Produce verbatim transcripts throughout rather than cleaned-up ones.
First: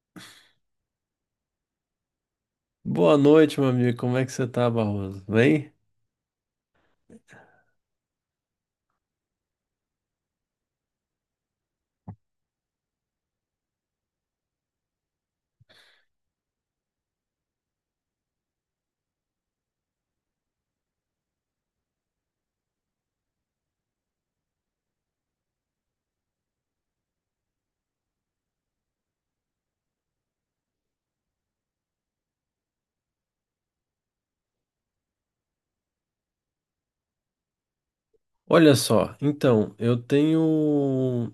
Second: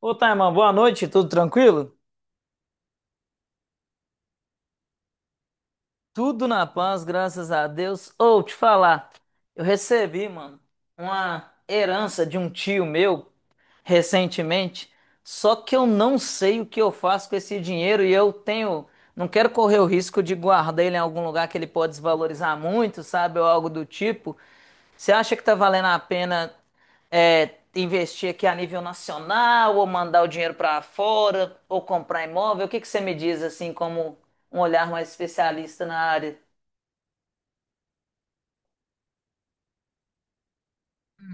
Ô, Taiman, boa noite, tudo tranquilo? Boa noite, meu amigo. Como é que você tá, Barroso? Bem? Tudo na paz, graças a Deus. Ou te falar, eu recebi, mano, uma herança de um tio meu recentemente, só que eu não sei o que eu faço com esse dinheiro e eu tenho, não quero correr o risco de guardar ele em algum lugar que ele pode desvalorizar muito, sabe, ou algo do tipo. Você acha que tá valendo a pena é, investir aqui a nível nacional, ou mandar o dinheiro para fora, ou comprar imóvel? O que que você me diz assim, como um olhar mais especialista na área? Olha só, então, eu tenho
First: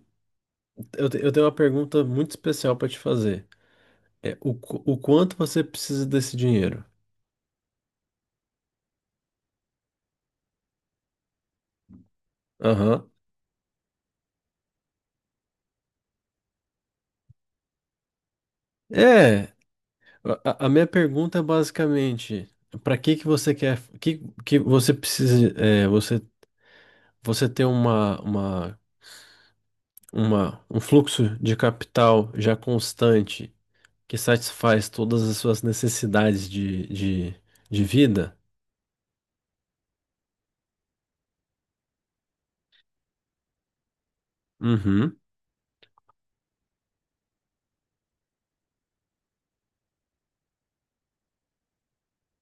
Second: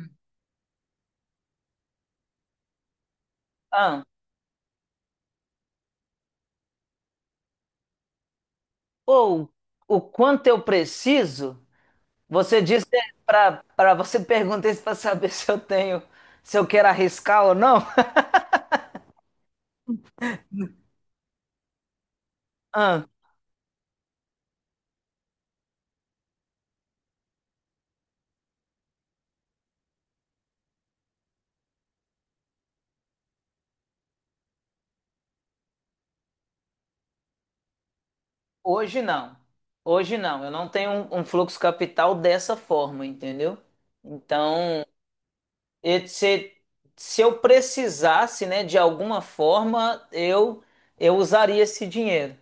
eu, te- eu tenho uma pergunta muito especial para te fazer. Ah, É o, qu- o quanto você precisa desse dinheiro? ou o quanto eu preciso? Você disse Aham. para para você perguntar isso para saber se eu tenho, se eu quero arriscar ou não? É, a, a minha pergunta é basicamente, para Ah, que que você quer que, que você precisa é, você você ter uma, uma uma um fluxo de capital já constante que satisfaz todas as suas necessidades de, de, de vida. hoje não. Hoje não. Eu não tenho um, um fluxo capital dessa forma, entendeu? Então Uhum. e se, se eu precisasse, né, de alguma forma, eu eu usaria esse dinheiro.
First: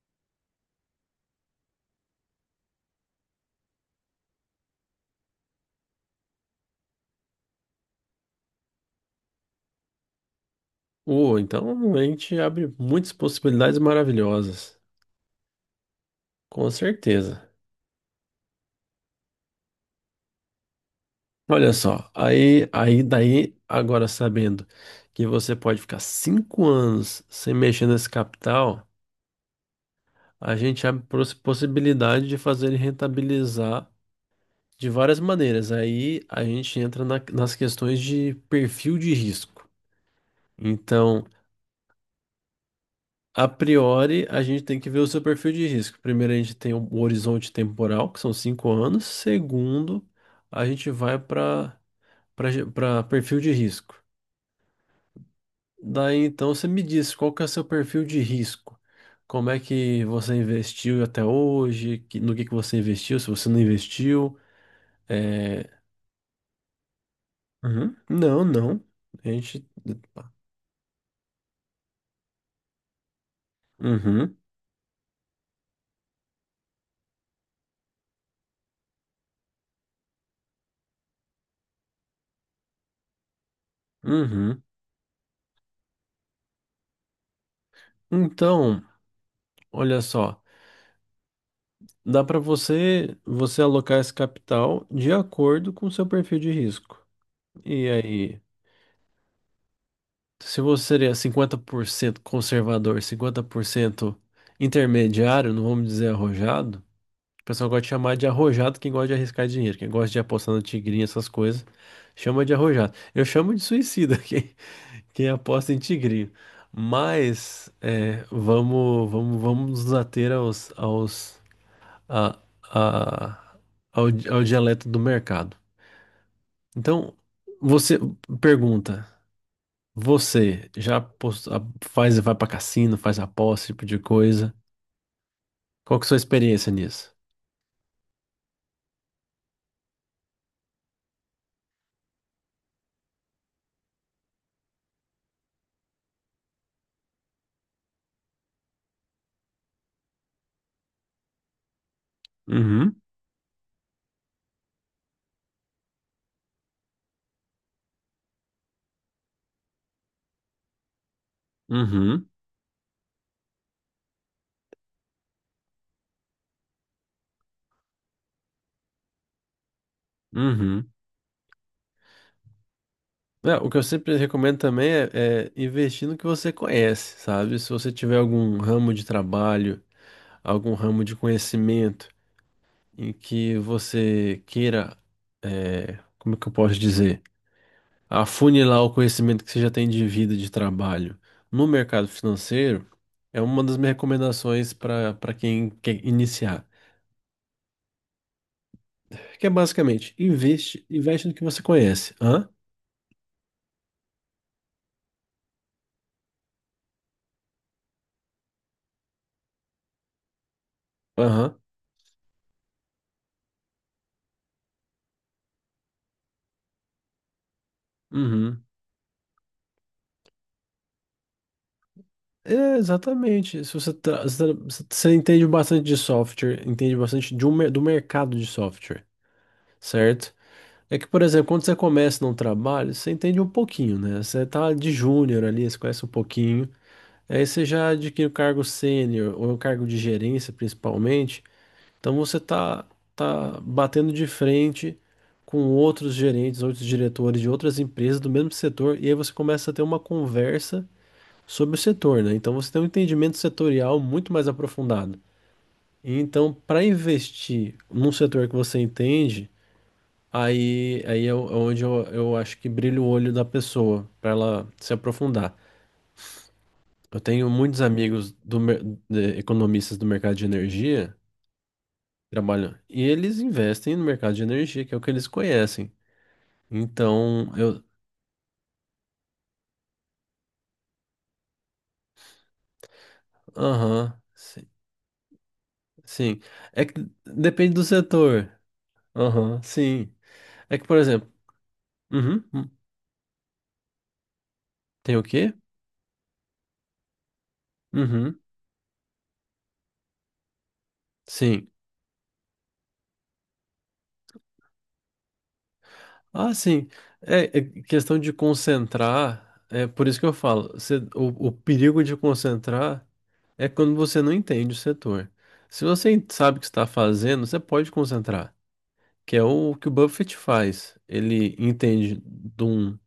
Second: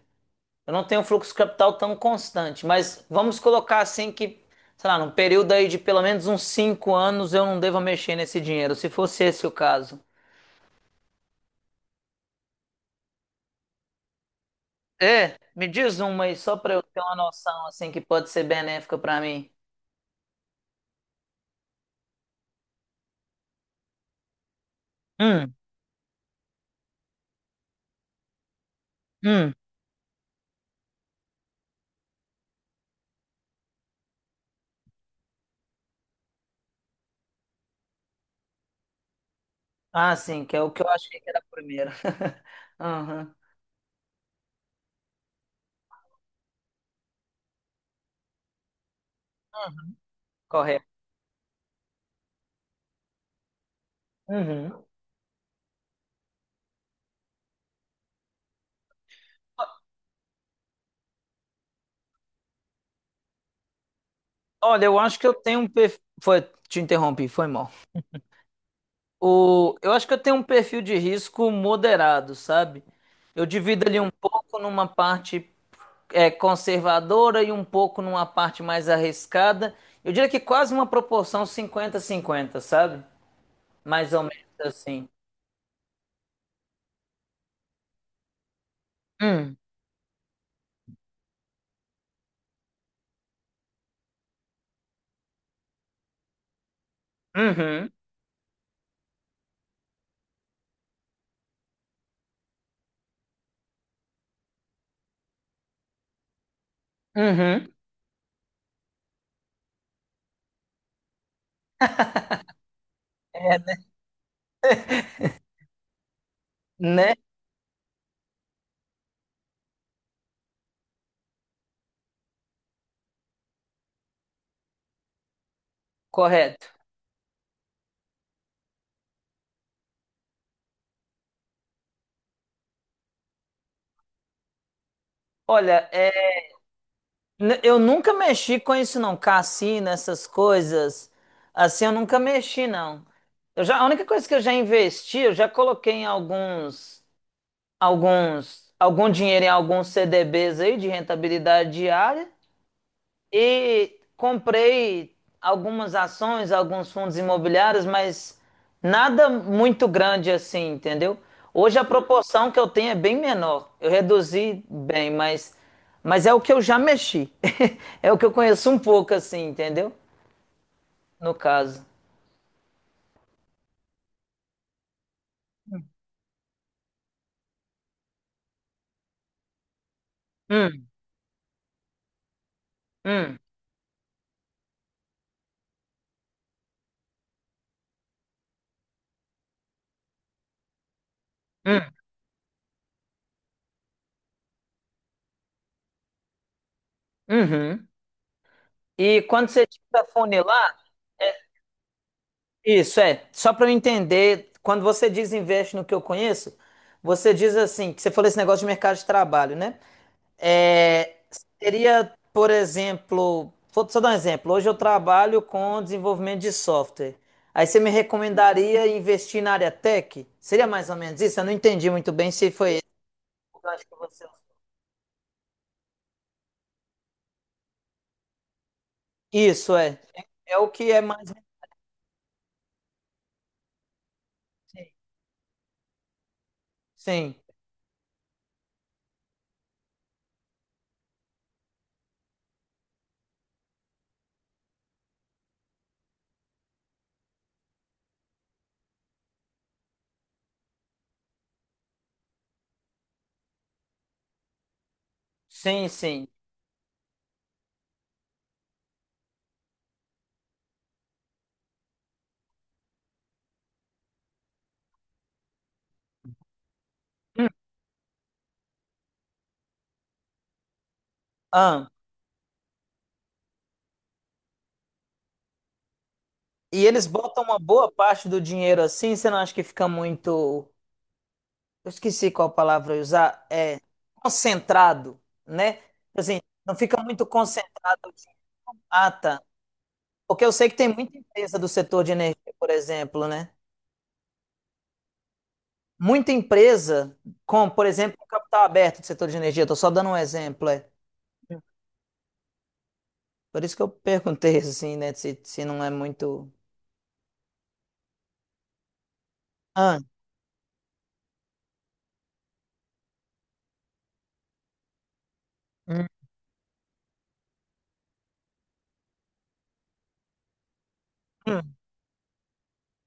Eu não tenho um fluxo de capital tão constante, mas vamos colocar assim que, sei lá, num período aí de pelo menos uns cinco anos eu não devo mexer nesse dinheiro, se fosse esse o caso. Oh, então a gente abre muitas possibilidades maravilhosas, É, me diz uma aí, só com para eu ter uma certeza. noção, assim, que pode ser benéfica para mim. Olha só, aí, aí daí, agora sabendo que Hum, você pode ficar cinco anos sem mexer nesse capital, hum. a gente abre pros- possibilidade de fazer ele rentabilizar de várias maneiras. Aí a gente entra na- nas questões de perfil de risco. Ah, sim, que é o que eu achei Então, que era a primeira. Aham, a priori, a gente tem que ver o seu perfil de risco. Primeiro, a gente tem o horizonte temporal, que são cinco anos. Segundo, a correto. gente vai para para perfil de risco. Uhum. Daí, então, você me diz qual que é o seu perfil de risco. Como é que você investiu até hoje? que- no que que você investiu? Se você não investiu, Olha, eu acho que eu tenho um é... perfil. Foi, te interrompi, foi mal. Uhum. Não, não. A gente... O... Eu acho que eu tenho um perfil de risco moderado, sabe? Eu divido ali um Uhum, pouco numa parte é, conservadora e um pouco numa parte mais arriscada. Eu diria que quase uma proporção 50 cinquenta, sabe? Mais ou menos uhum. assim. Então, Hum. olha só. Dá para você você alocar esse capital de acordo com o seu perfil de risco. E Uhum. aí, se você seria cinquenta por cento conservador, cinquenta por cento intermediário, não vamos dizer arrojado, o pessoal Uhum. gosta de chamar de arrojado quem gosta de arriscar dinheiro, quem gosta de apostar na tigrinha, essas coisas, chama de arrojado. Eu chamo É, de né? suicida quem, quem aposta em tigrinho. Né? Mas é, vamos, vamos, vamos nos ater aos, aos a, a, ao, ao dialeto do mercado. Correto. Então, você pergunta, você já pos- a- faz, vai para cassino, faz aposta, esse tipo de coisa. Olha, Qual que é a é, sua experiência nisso? N- Eu nunca mexi com isso, não. Cassino, essas coisas. Assim, eu nunca mexi, não. Eu já, a única coisa que eu já investi, eu já coloquei em alguns, alguns, algum dinheiro em alguns C D Bs aí de rentabilidade diária. Uhum, E comprei algumas ações, alguns fundos imobiliários, mas nada muito grande assim, entendeu? Hoje a uhum, proporção que eu tenho é bem menor. Eu reduzi bem, mas, mas é o que eu já mexi. É o que eu conheço um pouco assim, entendeu? uhum. No caso. É, o que eu sempre recomendo também é, é investir no que você conhece, sabe? Se você tiver algum ramo de trabalho, algum Hum, ramo de conhecimento, em hum, que você queira, é, como é que eu posso dizer, afunilar o conhecimento que você já tem de vida, e de trabalho no hum, mercado financeiro, é uma das minhas recomendações para para quem quer iniciar. uhum. E Que quando é você tira a basicamente, funilar, investe, investe no é, que você conhece. Hã? isso é, só para eu entender, quando você diz investe no que eu conheço, você diz assim, que você falou esse negócio de mercado de trabalho, né? É, Aham. seria, por exemplo, vou só dar um exemplo. Hoje eu trabalho com desenvolvimento de software. Aí você me Uhum. recomendaria investir na área tech? Seria mais ou menos isso? Eu não entendi muito bem se foi É, esse o Exatamente. Se gancho você, que você tá- usou. se você entende bastante de software, entende bastante de um mer- do mercado de software, Isso é, certo? é o que É é que, por mais exemplo, quando você começa num trabalho, você entende um pouquinho, né? Você tá de recente. júnior ali, você conhece um pouquinho. Sim, Aí você já adquire o cargo sênior ou o cargo de gerência, principalmente. Então você tá, tá batendo de frente com outros gerentes, outros diretores de outras empresas do mesmo setor, e aí você começa a ter uma conversa sobre o setor, né? Então você tem um entendimento setorial muito mais aprofundado. sim, E sim. então, para investir num setor que você entende, Aí, aí é o- é onde eu, eu acho que brilha o olho da pessoa, para ela se aprofundar. Eu Hum. tenho muitos amigos do, mer- de- economistas do mercado de energia Ah. que trabalham, e eles investem no mercado de energia, que é o que eles conhecem. E eles botam Então, uma eu. boa parte do dinheiro assim, você não acha que fica muito. Eu esqueci qual palavra eu ia usar. É Aham, sim, concentrado, né? Tipo assim, sim. não É que fica muito depende do concentrado, assim. setor. Ah, tá. Aham, sim. Porque eu sei que É que, tem por muita exemplo, empresa do setor de energia, uhum, por hum, exemplo, né? tem o quê? Muita empresa com, por exemplo, um Uhum, capital aberto do setor de energia. Estou só dando um exemplo, é. sim. Por isso que eu perguntei assim, né? Se, se não é muito. Ah, sim. É, é questão de concentrar. É Ah, por isso que eu falo. você- o, o perigo de concentrar é quando você não entende o setor. Se hum, você sabe o que está fazendo, você pode concentrar, que é o que o Buffett faz. Ele hum, entende de um,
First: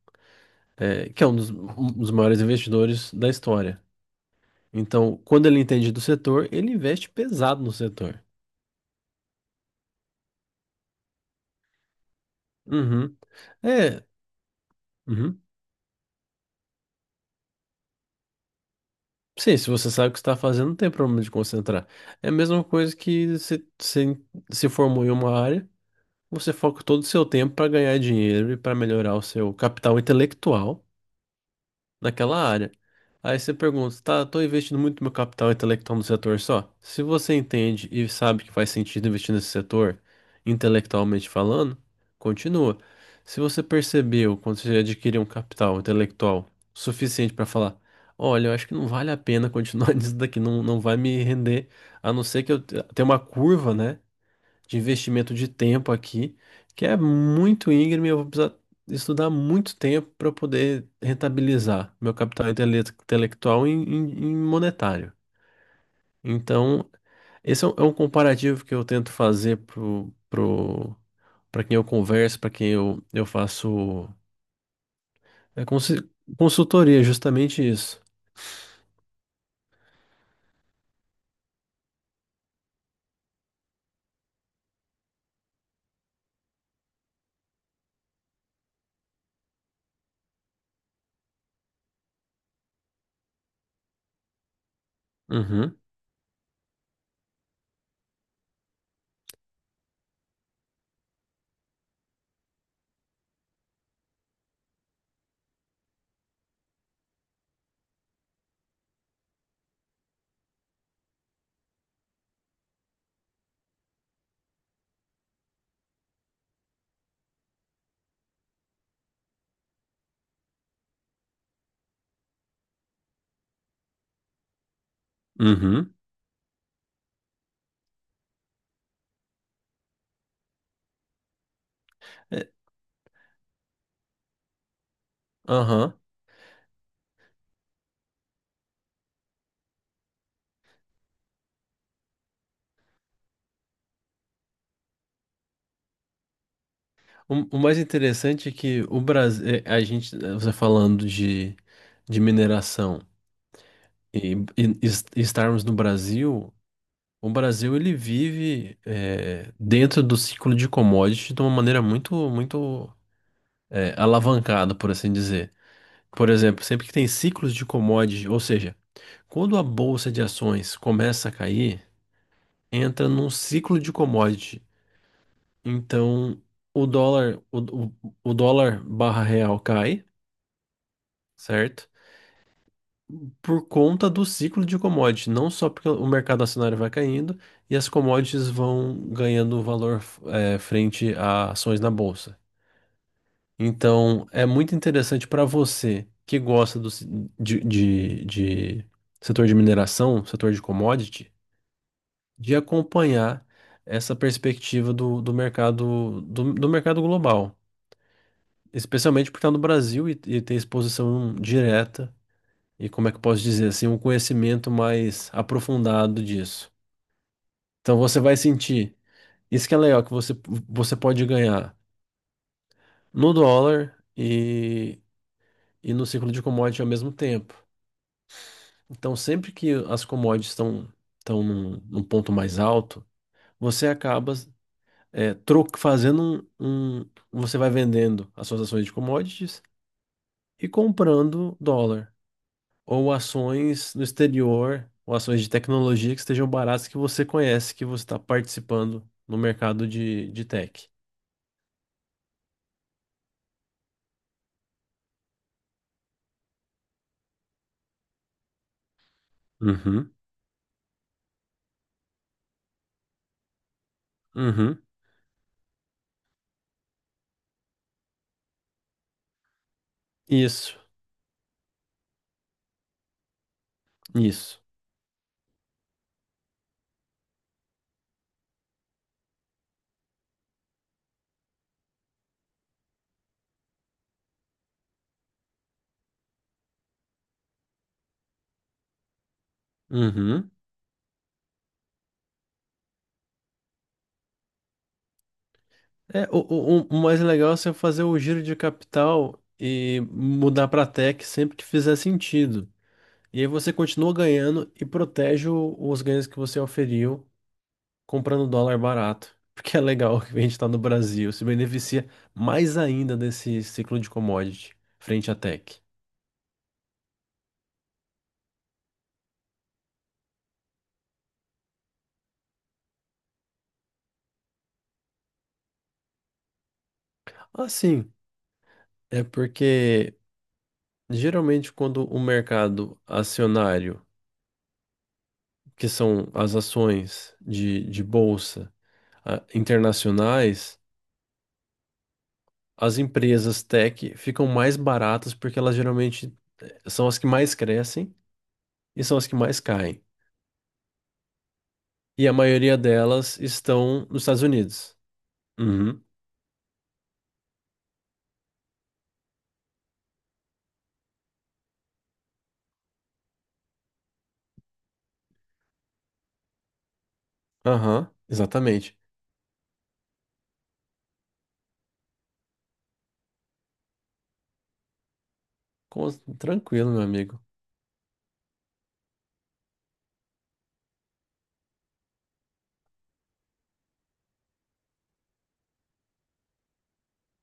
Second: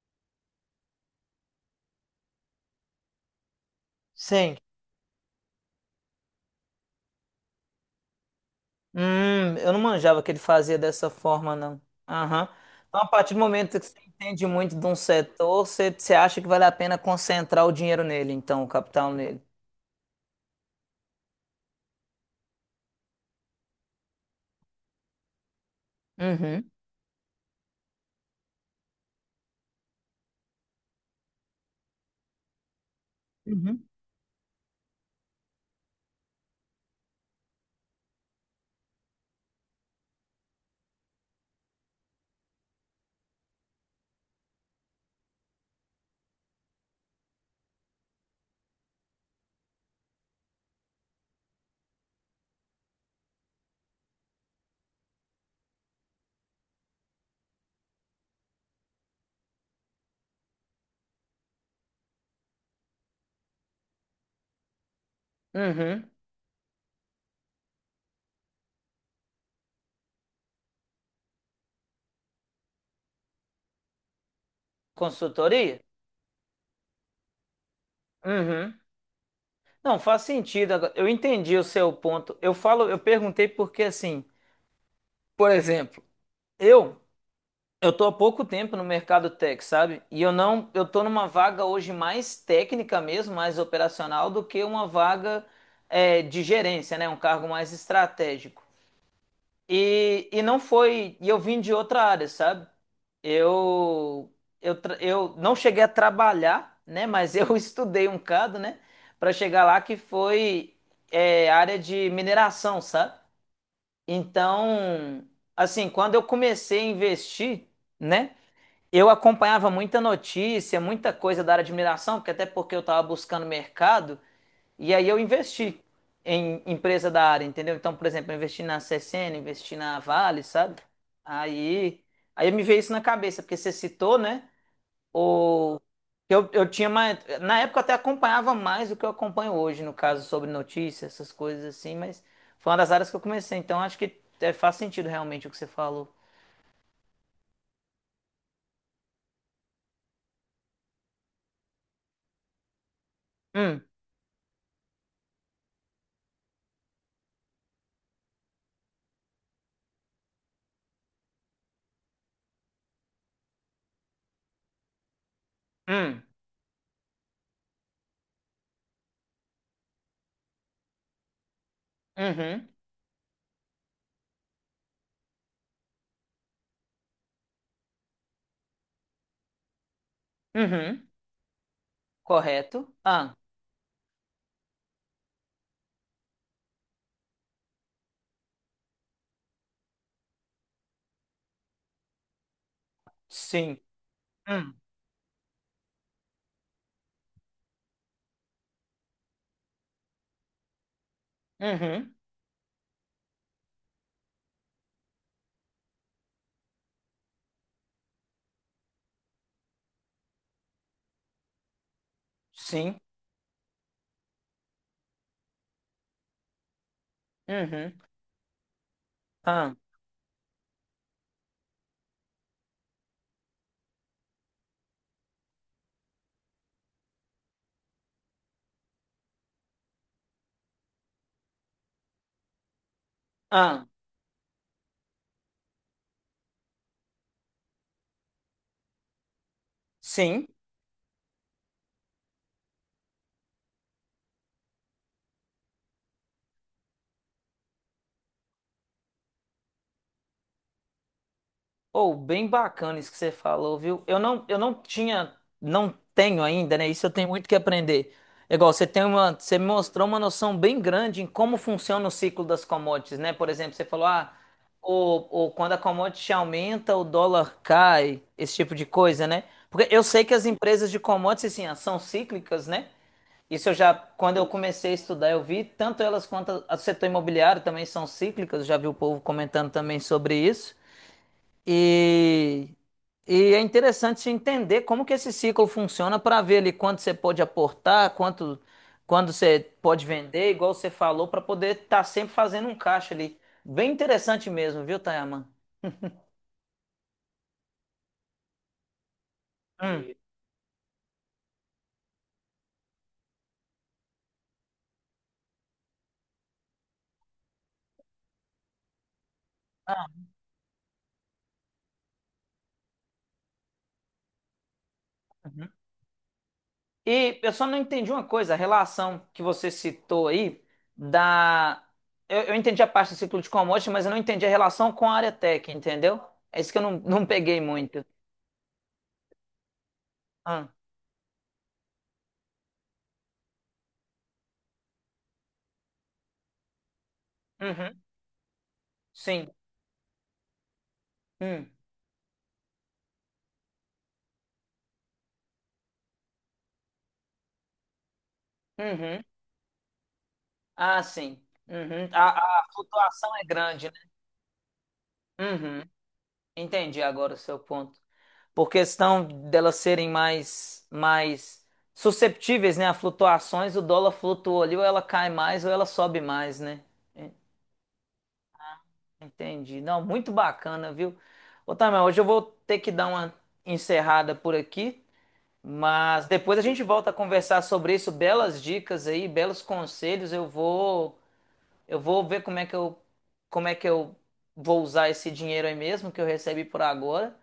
é, que é um dos, um dos maiores investidores da história. sim. Então, quando ele entende do setor, ele investe pesado no setor. Hum, eu não manjava que ele fazia dessa forma, não. Aham. Então, a Uhum. partir do momento que você É. entende muito de um Uhum. setor, você, você acha que vale a pena concentrar o dinheiro nele, então, o capital nele. Sim, se você sabe o que está fazendo, não tem problema de concentrar. É a mesma coisa que se se, se formou em uma área, você Uhum. foca todo o seu tempo para ganhar dinheiro e para melhorar o seu capital intelectual naquela área. Aí você Uhum. pergunta, tá, eu tô investindo muito meu capital intelectual no setor só? Se você entende e sabe que faz sentido investir nesse setor, intelectualmente falando, continua. Se você percebeu, quando você adquiriu um capital intelectual suficiente para falar, olha, eu acho que não vale a pena continuar nisso daqui, não, não vai me render, a não ser que eu te- tenha uma curva, né? De investimento de tempo aqui, que é muito íngreme, eu vou precisar estudar muito tempo para poder rentabilizar meu capital intele- intelectual em, em- em monetário. Uhum. Então, esse é um, é um comparativo que eu tento fazer pro, pro, para quem eu converso, para quem eu, eu faço é, Consultoria? consi- consultoria, justamente isso. Uhum. Não, faz sentido agora. Eu entendi o seu ponto. Eu falo, eu perguntei porque assim, por exemplo, eu Eu tô há pouco tempo no mercado tech, sabe? E eu não, eu tô numa vaga hoje mais técnica mesmo, mais operacional do que uma vaga Uhum, é, de gerência, né? Um cargo mais estratégico. E, e não foi, e eu vim de outra área, sabe? Eu, eu, tra- eu não cheguei a trabalhar, né? Mas eu estudei um bocado, né? Para chegar lá que foi é, área de mineração, sabe? Então, assim, quando eu comecei a investir, né? Eu acompanhava muita notícia, muita coisa da área de mineração, porque até porque eu estava buscando mercado, e aí eu investi uhum. em empresa da área, entendeu? Então, por exemplo, eu investi na C S N, investi na Vale, sabe? Aí, É, aí me veio isso na cabeça, porque você citou, né? O, aham. eu, eu tinha mais. Na época eu até acompanhava mais do que eu acompanho hoje, no caso, sobre notícias, essas coisas assim, mas foi uma das áreas que eu comecei, então acho que é, faz sentido realmente o que você falou. O, o mais interessante é que o Brasil, a gente, você falando de, de mineração, Hum, E, e- e estarmos no Brasil, o Brasil ele vive eh, dentro do ciclo de commodity de uma maneira muito, muito eh, alavancada, por assim dizer. hum, Por exemplo, sempre que tem ciclos de commodity, ou seja, quando a bolsa de ações começa a cair, uhum, entra num ciclo de commodity. Então, o dólar, o, o, o dólar barra real cai, uhum. certo? Correto? Ah, Por conta do ciclo de commodity, não só porque o mercado acionário vai caindo e as commodities vão ganhando valor eh, frente a ações na bolsa. sim. Então, é muito Hum. interessante para você que gosta do, ci- de, de, de setor de mineração, setor de commodity, Uhum. de acompanhar essa perspectiva do, do mercado do, do mercado global, especialmente por estar no Brasil e, e ter exposição direta e Sim. como é que eu posso dizer assim, um conhecimento mais aprofundado disso. Uhum. Então você vai sentir, isso que Ah, é legal, que você, você pode ganhar no dólar e, e no ciclo de commodity ao mesmo tempo. Então sempre que as commodities estão estão num, num ponto mais alto, você ah, acaba é, tro- fazendo um, um- você vai vendendo as suas ações de commodities sim. e comprando dólar. Ou ações no exterior, ou ações de tecnologia que estejam baratas que você conhece, que você está participando no mercado de, de tech. Ou bem bacana isso que você falou, viu? Eu não, eu não tinha, não tenho ainda, né? Isso eu tenho muito que aprender. É igual você tem uma, você me mostrou Uhum, uma noção bem grande em como funciona o ciclo das commodities, né? Por exemplo, você falou, ah, uhum. ou, ou quando a commodity aumenta, o dólar cai, esse tipo de coisa, né? Porque eu sei que as Isso, empresas de commodities, assim, ah, são cíclicas, né? Isso eu já, quando eu isso. comecei a estudar, eu vi tanto elas quanto a- o setor imobiliário também são cíclicas, já vi o povo comentando também sobre isso. E, e é interessante entender como que esse ciclo funciona para ver ali quanto você pode aportar, quanto quando você pode vender, Uhum. igual você falou, para poder estar sempre fazendo um caixa ali. Bem interessante mesmo, viu, Tayaman? É, o, o, o o mais legal é você fazer o giro de capital e mudar para tech sempre que fizer sentido. E aí você continua ganhando e protege o- os ganhos que você oferiu comprando dólar barato, porque é legal que a gente está no Brasil, se beneficia mais ainda desse ciclo de commodity frente à Hum. tech. E eu só não entendi uma coisa, a relação que você citou aí da. Eu, eu entendi a parte do ciclo de commodities, mas eu não entendi a relação com a área tech, entendeu? É isso que eu não, não peguei muito. Assim, é porque Ah, geralmente quando o mercado acionário, que são as ações de, uhum, de bolsa ah, sim. internacionais, Hum, as empresas tech ficam mais baratas porque elas geralmente eh, são as que mais crescem e são uhum. as que mais caem. Ah, sim. Uhum. E A, a a maioria flutuação delas é grande, né? estão nos Estados Unidos. Uhum. Uhum. Entendi agora o seu ponto. Por questão delas serem mais, mais susceptíveis, né, a flutuações, o dólar flutua ali, ou ela cai mais, ou ela sobe mais, né? Aham, exatamente. Entendi. Não, muito bacana, viu? Ô, Tamel, hoje eu vou ter que dar uma encerrada por aqui, Com- mas depois a gente Tranquilo, meu volta a amigo. conversar sobre isso, belas dicas aí, belos conselhos. Eu vou, eu vou ver como é que eu, como é que eu vou usar esse dinheiro aí mesmo que eu recebi por agora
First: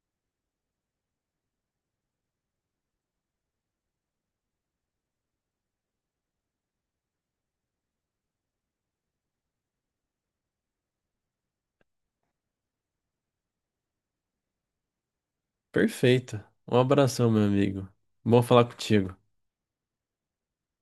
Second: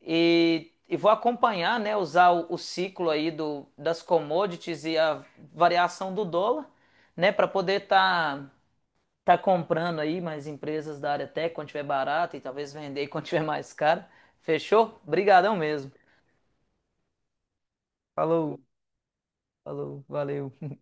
e, e vou acompanhar, né, usar o, o ciclo aí do, das commodities e a variação do dólar, né, para poder estar tá comprando aí mais empresas da área tech quando tiver barato e talvez vender quando tiver mais caro. Fechou? Brigadão mesmo. Perfeito. Um abração, meu amigo. Bom Falou, falar contigo. falou, valeu.